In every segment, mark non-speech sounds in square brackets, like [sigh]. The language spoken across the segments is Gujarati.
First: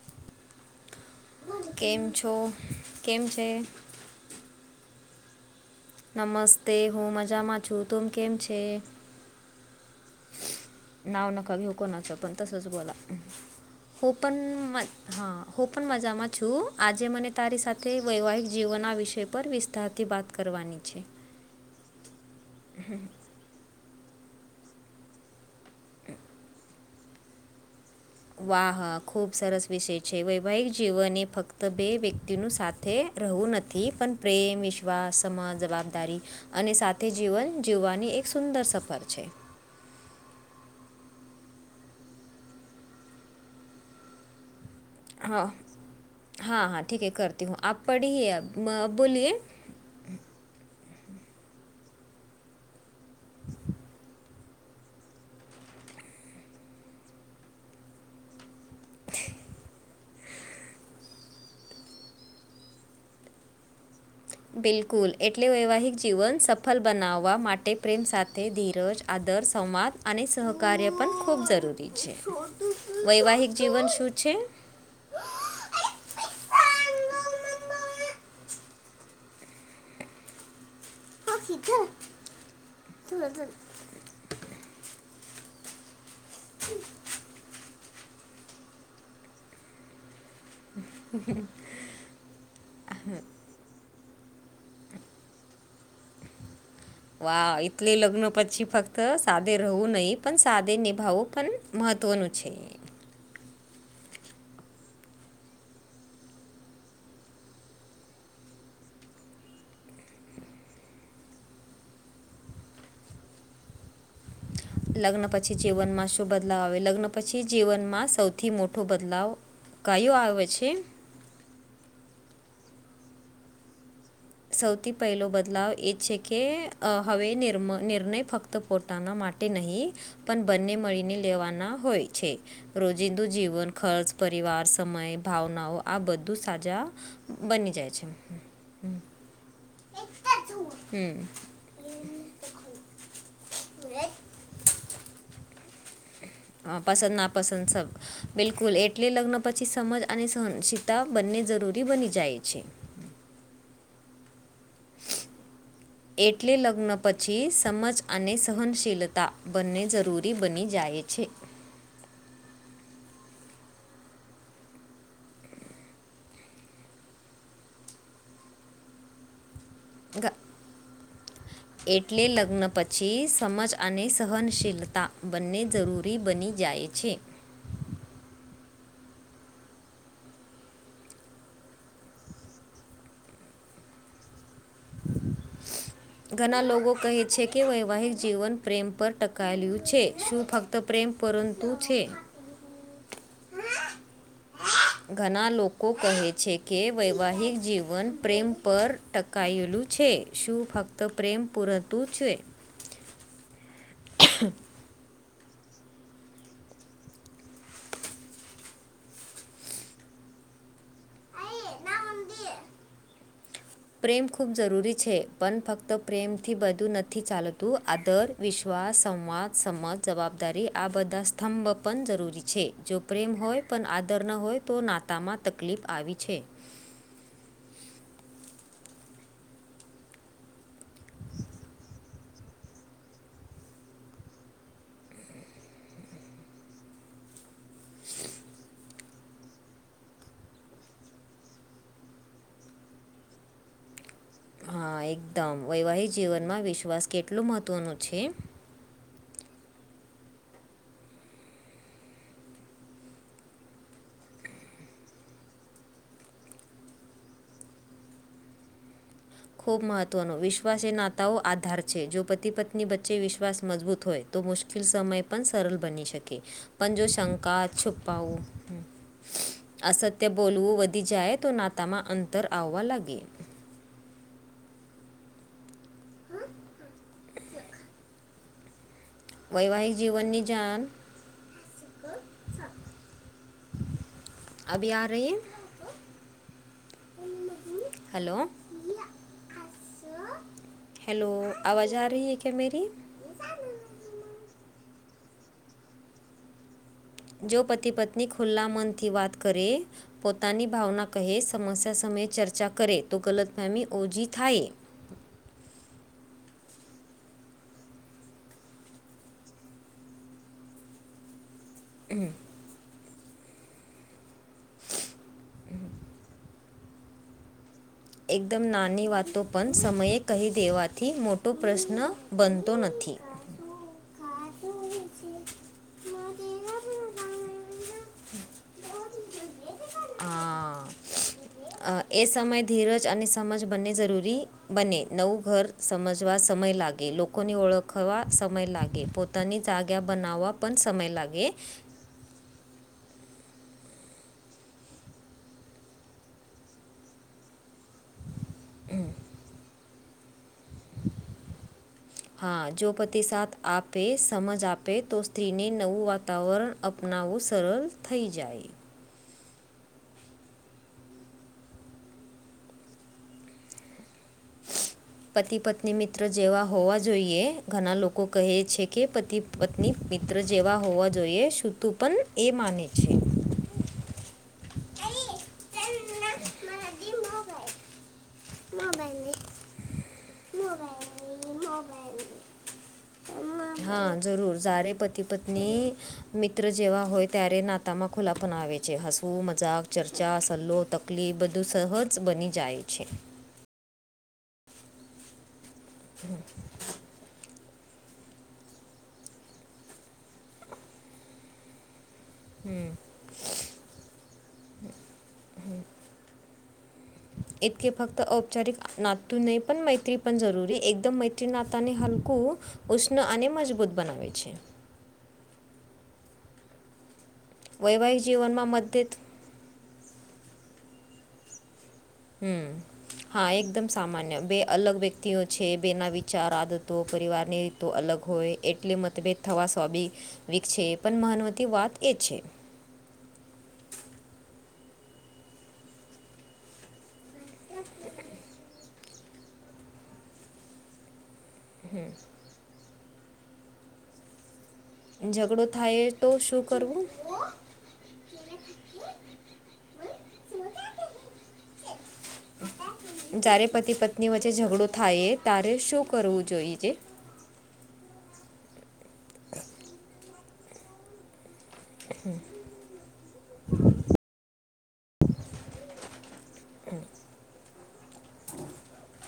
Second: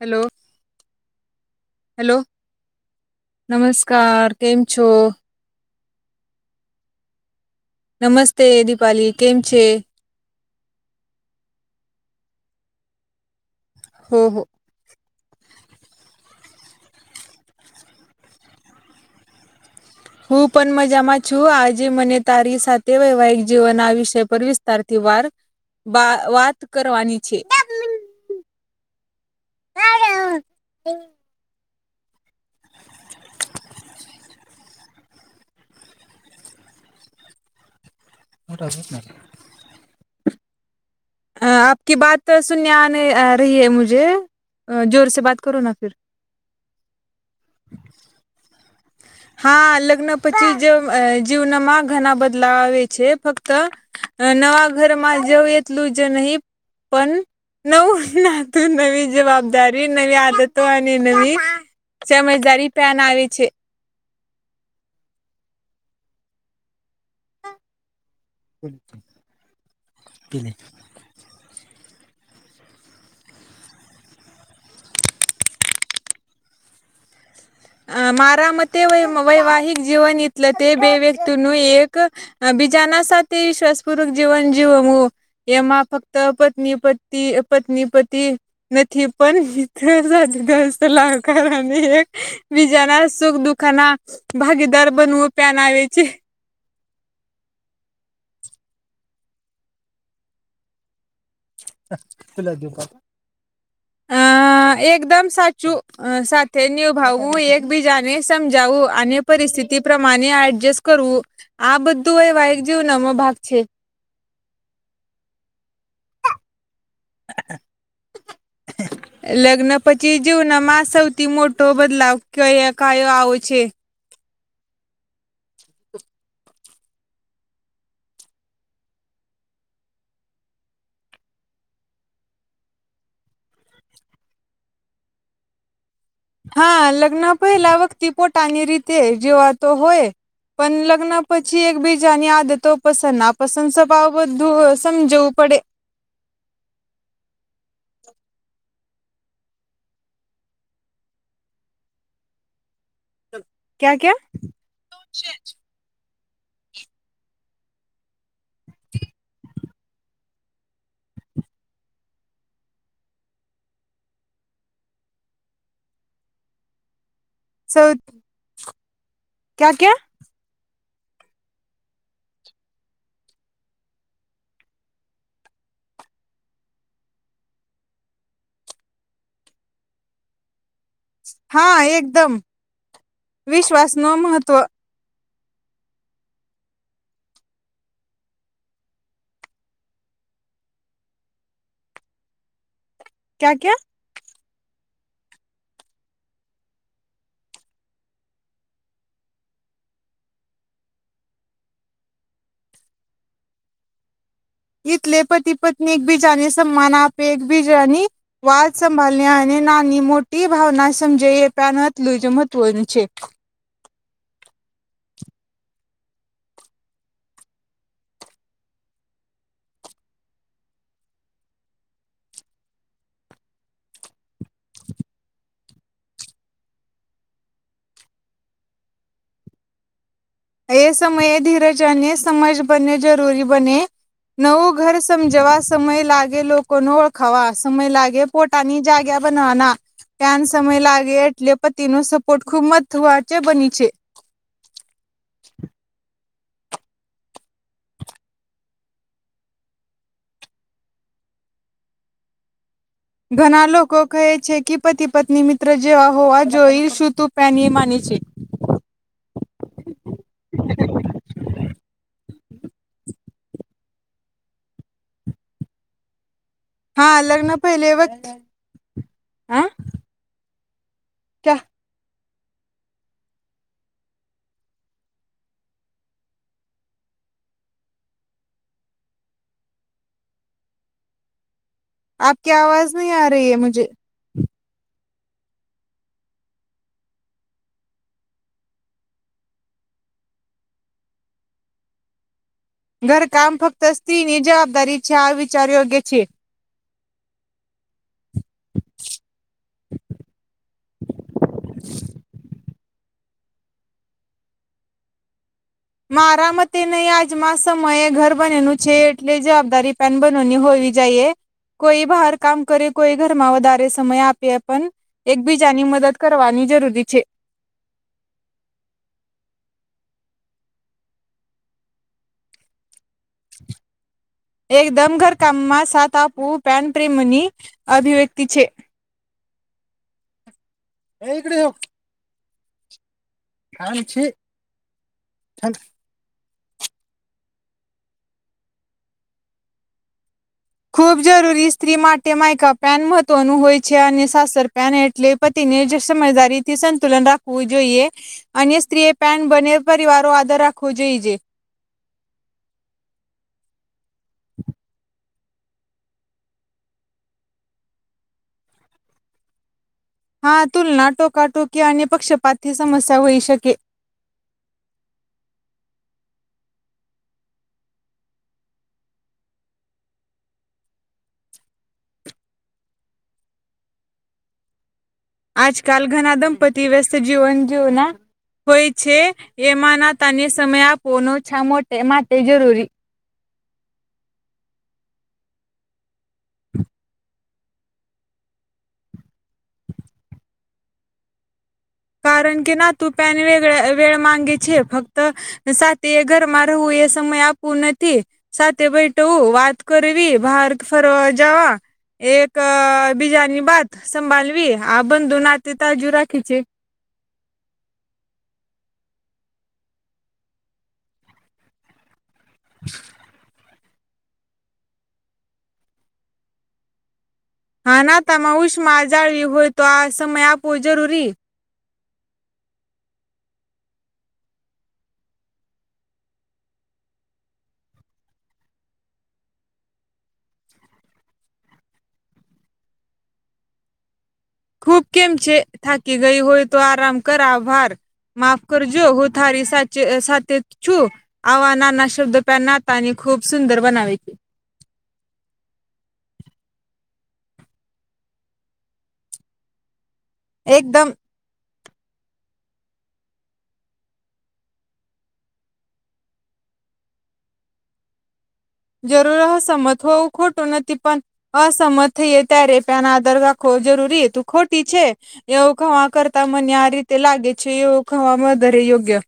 હેલો કેમ છો કેમ છે? કાર કેમ છો? નમસ્તે હું મજામાં છું તુમ કેમ છે? એ કેમ છે? [unintelligible] હો હો હા, હું પન મજામાં છું આજે મને તારી સાથે વૈવાહિક જીવનના વિષય પર વિસ્તાર હું પનમજામાં છું આજે મને તારી સાથે વૈવાહિક જીવનના વિષ પર વિસ્તારથી વાર વા વાત કરવાની છે. વાહ, ખૂબ સરસ વિષય છે વૈવાહિક જીવન એ ફ ક્ત બે વ્યક્તિનું સાથે રહવું નથી પણ પ્રેમ વિશ્વાસ સમજ જવાબદારી અને સાથે જીવન જીવવાની એક સુંદર સફર છે. અ આપકી બાત સુનને આને આ રહી હે મુજે અ જોરસે બાત કરો ના ફિર હાં હાં ઠીક હે કરતી હું આપ પઢીએ અબ બોલીએ. હાં, લગ્ન પછી જ જીવનમાં ઘના બદલાવે છે ફક્ત અ નવા ઘરમાં જવું એટલું જ નહીં પણ નવું ના તો નવી જવાબદારી, નવી આદતો અને નવી સમજદારી પણ આવી છે. બિલકુલ એટલે વૈવાહિક જીવન સફળ બનાવવા માટે પ્રેમ સાથે ધીરજ, આદર, સંવાદ અને સહકાર્ય પણ ખૂબ જરૂરી છે. વૈવાહિક જીવન શું છે? અ મારા મતે વૈવાહિક જીવન એટલે તે બે વ્યક વ્યક્તિ નું એક બીજાના સાથે વિશ્વાસપૂર્વક જીવન જીવવું. એમાં ફક્ત પત્ની, પત્ની, પત્ની પતિ નથી પણ મિત્ર સાથે દ સલાકાર અને એક બીજાના સુખ દુખાના ભાગીદાર બનવું પ્યાન આવે છે. વા એટલે લગ્ન પછી ફક્ત સાથે રહવું નહી પણ સાથે નિભાવું પણ મહત્ત્વનું છે. અ એકદમ સાચું અ, સાથે નિભાવવું, એકબીજાને સમજાવું અને પરિસ્થિતિ પ્રમાણે એડજસ્ટ કરવું આ બધું વૈવાહિક જીવનમાં ભાગ છે. લગ્ન પછી જીવનમાં શું બદલાવ આવે? લગ્ન પછી જીવનમાં સૌથી મોટો બદલાવ લગ્ન કાયો પછી આવે છે? જીવનમાં સૌથી મોટો બદલાવ ક કયો આવે છે? સૌથી પહેલો બદલાવ એ છે કે હવે નીમ નિર્ણય ફક્ત પોતાના માટે નહીં પણ બંને મળીને લેવાના હોય છે. રોજિંદુ જીવન ખર્ચ, પરિવાર, સમય, ભાવનાઓ આ બધું હા, સાજા લગ્ન બની પહેલા જાય છે વ્યક્તિ પોટની રીતે જે વાત તો હોય પણ લગ્ન હમ પછી એક બીજાની આદતો પસંદ ના પસંદ સભાવ બ તો સમજાવું પડે. હા પસંદ, નાપસંદ સ બિલકુલ એટલે લગ્ન પછી સમજ અને સહનશિતા બંને જરૂરી બની જાય છે. ક્યા-ક્યા છે જ? એટલે લગ્ન પછી સમજ અને સહનશીલતા બને જરૂરી બની જાય છે. સૌ ક્યા-ક્યા ગા એટલે લગ્ન પછી સમજ અને સહનશીલતા બંને જરૂરી થી બની જાય છે. હા એકદમ વિશ્વાસ નો મહત્વ [unintelligible] ઘણા લોકો કહે છે કે વૈવાહિક જીવન પ્રેમ પર ટકાયેલું છે. શું ફક્ત પ્રેમ પરંતુ છે? ક્યા? ક્યા? [unintelligible] ઘણા લોકો કહે છે કે વૈવાહિક જીવન પ્રેમ પર ટકેલુ ટકાયેલું છે શું ફક્ત પ્રેમ પૂરતું છે? [unintelligible] એટલે પતિ પત્ની એકબીજા ની સન્માન આપે, એકબીજાની વાત સંભાળને અને નાની મોટી ભાવના સમજાય એટલું જ મહત્વનું છે. પ્રેમ ખૂબ જરૂરી છે, પણ ફક્ત પ્રેમથી બધું નથી ચાલતું આદર વિશ્વાસ, સંવાદ, સમજ, જવાબદારી આ બધા સ્તંભ પણ જરૂરી છે. જો પ્રેમ હોય પણ આદર ન હોય તો નાતામાં તકલીફ આવી છે. એ સમયે ધીરજ અને સમજ બન્ને જરૂરી બને નવું ઘર સમજવા સમય લાગે લોકોને ઓળખાવા સમય લાગે પોટાની જાગ્યા બનવાના ત્યાન સમય લાગે એટલે પતિ નો સપોર્ટ ખુબ [unintelligible] બની છે હા એકદમ વૈવાહિક જીવનમાં વિશ્વાસ કેટલો મહત્ત્વનો છે. ઘણા લોકો કહે છે કે પતિ પત્ની મિત્ર જેવા હોવા જોઈલ શું તું [unintelligible] ખૂબ મહત્વનો વિશ્વાસ એ નાતાઓ આધાર છે જો પતિ પત્ની વચ્ચે વિશ્વાસ મજબૂત હોય તો મુશ્કેલ સમય પણ સરળ બની શકે. પણ જો હા લગ્ન શંકા, પહેલે વક્ત છુપાવવુ હા અસત્ય બોલવું વધી જાય તો ક્યા નાતામાં અંતર આવવા લાગે. હા વૈવાહિક જીવનની જાન [unintelligible] [unintelligible] [unintelligible] ઘરકામ ફક્ત સ્ત્રી ની જવાબદારી છે આ વિચાર યોગ્ય છે? જો પતિ પત્ની ખુલ્લા મનથી વાત કરે પોતાની ભાવના કહે સમસ્યા સમયે ચર્ચા કરે તો ગલતફેમી ઓછી થાય. મારા મતે નહી આજમાં સમયે ઘર બનેલું છે એટલે જવાબદારી પેન બનેવની હોવી જઈએ. કોઈ બહાર કામ કરે કોઈ ઘરમાં વધારે સમય આપે પણ એકબીજાની મદદ કરવાની જરૂરી છે. એકદમ નાની વાતો પણ સમયે કહી દેવાથી મોટો પ્રશ્ન બનતો નથી. [inaudible] એકદમ ઘરકામમાં સાથ આપવું પણ પ્રેમની અભિવ્યક્તિ છે. [unintelligible] હા એ સમય ધીરજ અને સમજ બંને જરૂરી બને નવું ઘર સમજ વા સમય લાગે, લોકોને ઓળખવા સમય લાગે, પોતાની જાગ્યા બનાવવા પણ સમય ખૂબ લાગે જરૂરી સ્ત્રી માટે તે માયકા પેન મહત્વનું હોય છે અને સાસર પેન એટલે પતિને સમજદારી થી સંતુલન રાખ વું જોઈએ અન્ય સ્ત્રીએ પેન બંન્ને પરિવારો આદર રાખવો જોઈએ. હા જો પતિ સાથ આપે, સમજ આપે તો સ્ત્રીને નવું વા તાવરણ અપનાવવું સરળ થય જાય. હા તુલના ટોકાટોકી અને પક્ષપાતથી સમસ્યા હોઈ શકે [inaudible] પતિ પત્ની મિત્ર જેવા હોવા જોઈએ ઘણા લોકો કહે છે કે પતિ પત્ની મિત્ર જેવા હોવા જોઈએ શું તું પણ એ માને છે. આજકાલ ઘના દંપતિ વ્યસ્ત જીવન જીવના હોય છે એમાંના તને સમય [unintelligible] માટે જરૂરી [unintelligible] હા જરૂર જારે પતિ પત્ની મિત્ર જેવા હોય ત્યારે નાતામાં ખુલ્લા પણ આવે છે હસવું મજાક ચર્ચા [unintelligible] [unintelligible] કારણ કે જાય ના છે તું [unintelligible] માંગે છે ફક્ત સાથે એ ઘરમાં વું એ સમય આપવું નથી. સાથે બેઠવુ, વાત કરવી, બહાર ફરવા જવા એક [unintelligible] બીજાની બાત સંભાળવી આ બંધુ નાતે તાજુ રાખે છે. એ તકે ફક્ત ઔપચારિક નાતું નહીં પણ મૈત્રી પણ જરૂરી એકદમ મૈત્રી નાતાને હાલવ કું ઉષ્ણ અને મજબૂત બનાવે છે. હા વૈવાહિક નાતામાં જીવનમાં ઉષ્મા મતભેદ જાળવી હોય તો આ સમય આપવો જરૂરી. હમમ. હા એકદમ સામાન્ય બે અલગ વ્યક્તિઓ છે બેના વિચારો, આદતો પરિવારની તો અલગ હોય એટલે મતભેદ થવા સ્વાભાવિક છે પણ મહનવતી વાત એ છે. ખૂબ કેમ છે થાકી ગઈ હોય તો આરામ કર આભાર. માફ કરજો હું તારી સાચ સાથે છું. આવા નાના શબ્દ પ્યા નાતાની ખૂબ સુંદર બનાવે. ઝઘડો થાય જ તો શું કરવું? [inaudible] એકદમ. [inaudible] જ્યારે પતિ પત્ની વચ્ચે ઝઘડો થાય ત્યારે શું કરવું જોઈ જે? જરૂર અસમત હોવું ખોટું નથી પણ અસમત થઈએ ત્યારે ના આદર રાખવો જરૂરી તું ખોટી છે એવું ખવા કર કરતા મને આ રીતે લાગે છે એવું ખવામાં વધારે યોગ્ય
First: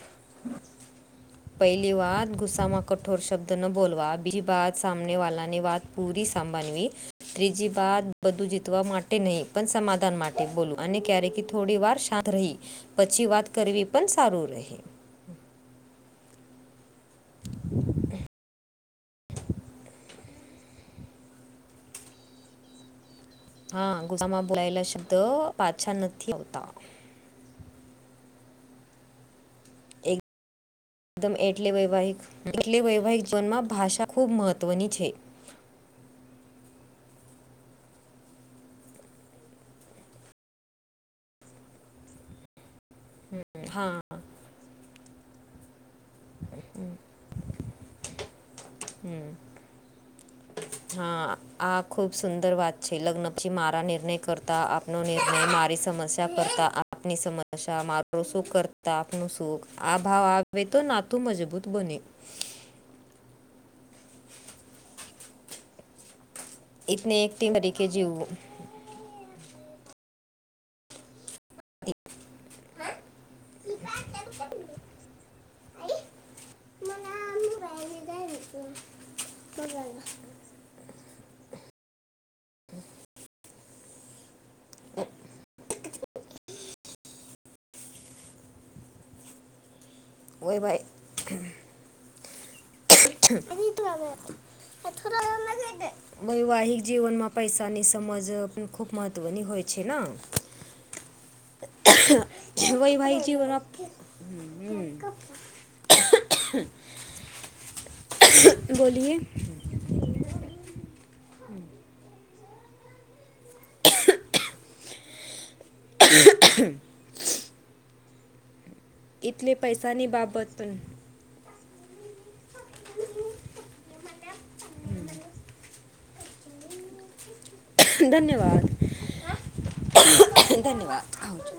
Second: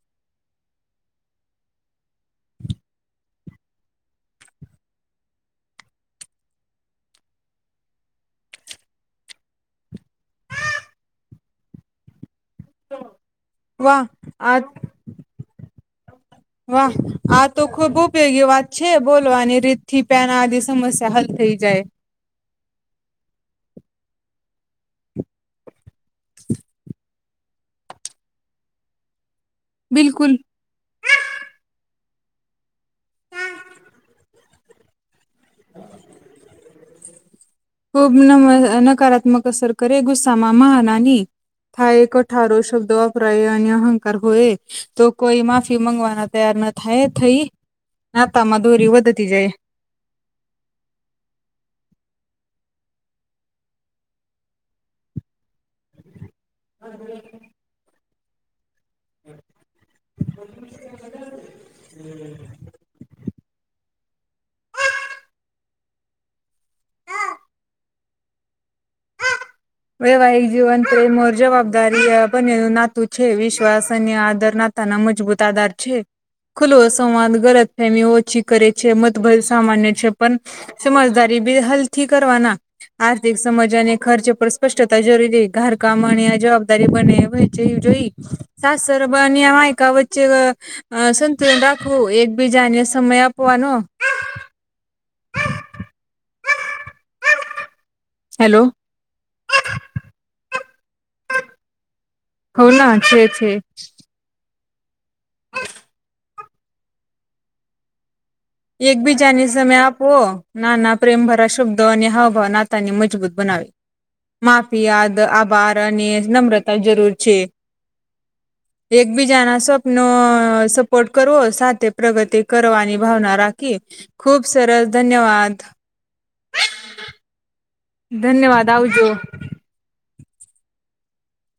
પહેલી વાત ગુસ્સામાં કઠોર શબ્દ ન બોલવા, બીજી બાત સામને વાળાની વાત પૂરી સાંભનવી. ત્રીજી વાત બધું જીતવા માટે નહીં પણ સમાધાન માટે બોલું અને ક્યારેક થોડી વાર શાંત રહી. પછી વાત કરવી વાહ પણ સારું આ રહે. વાહ આ તો ખુબ ઉપયોગી વાત છે બોલવાની રીત થી પેયાના આગે સમસ્યા હલ થઈ જાય. હા ગુસ્સામાં બોલાયેલા શબ્દ પાછા નથી આવતા. બિલકુલ. એકદમ એટલે વૈવાહિક વેવાહિક જીવનમાં ભાષા ખૂબ મહત્વની છે. [inaudible] ખૂબ ન નકારાત્મક અસર કરે ગુસ્સામાં મહનાની થાય કોઠારો શબ્દ વપરાય અને હા અહંકાર હોય તો કોઈ માફી મંગવાના તૈયાર ના થાય થઈ નાતામાં દોરી વધતી જાય. હા આ ખુબ સુંદર વાત છે લગ્ન પછી મારા નિર્ણય કરતા નો નિર્ણય મારી સમસ્યા કરતા આપની સમસ્યા મા તો શુ કર તા આપનું શું. આ ભાવ આવે તો નાતું મજબૂત બને. [unintelligible] એતને એક તી તરીકે જિવુ વૈવાહિક જીવન તે મોર જ કાર્ય બનેલૂ નાતું છે, વિશ્વાસ અને આદર નાતા ના મજબૂત આધાર છે. ખુલ્લો સંવાદ ગલત ફેમી ઓછી કરે છે, મતભેદ સામાન્ય છે પણ સમજદારી બે હલ થી કરવાના આર્થિક સમજ અને ખર્ચ પર સ્પષ્ટતા જરૂરી ઘા કમાણી અને જવાબદારી બને વચાંયુ જોઈ સાસબા ની કાવ વૈવાહિક અ સંતુલન રાખવું એકબીજાને સમય આપવાનો. વૈવાહિક જીવનમાં પૈસાની સમજ હેલો પણ ખૂબ મહત્ત્વની હોય છે ન. હોના છે વ્યવાહીક જીવન છે માં [unintelligible] [unintelligible] એકબીજા ને સ સમય આપવો નાના પ્રેમ ભરા શબ્દો અને હાવભાવ નાતા ને મજબૂત બનાવે. માફિયાદ, આભાર અને નમ્રતા ની જરૂર છે. એટલે એકબીજાના સપનો પૈસાની બાબત સ પણ સપોર્ટ કરવો સાથે પ્રગતિ કરવાની ભાવના રાખી ખુબ સરસ. ધન્યવાદ. [unintelligible] ધન્યવાદ, ધન્યવાદ, આવજો.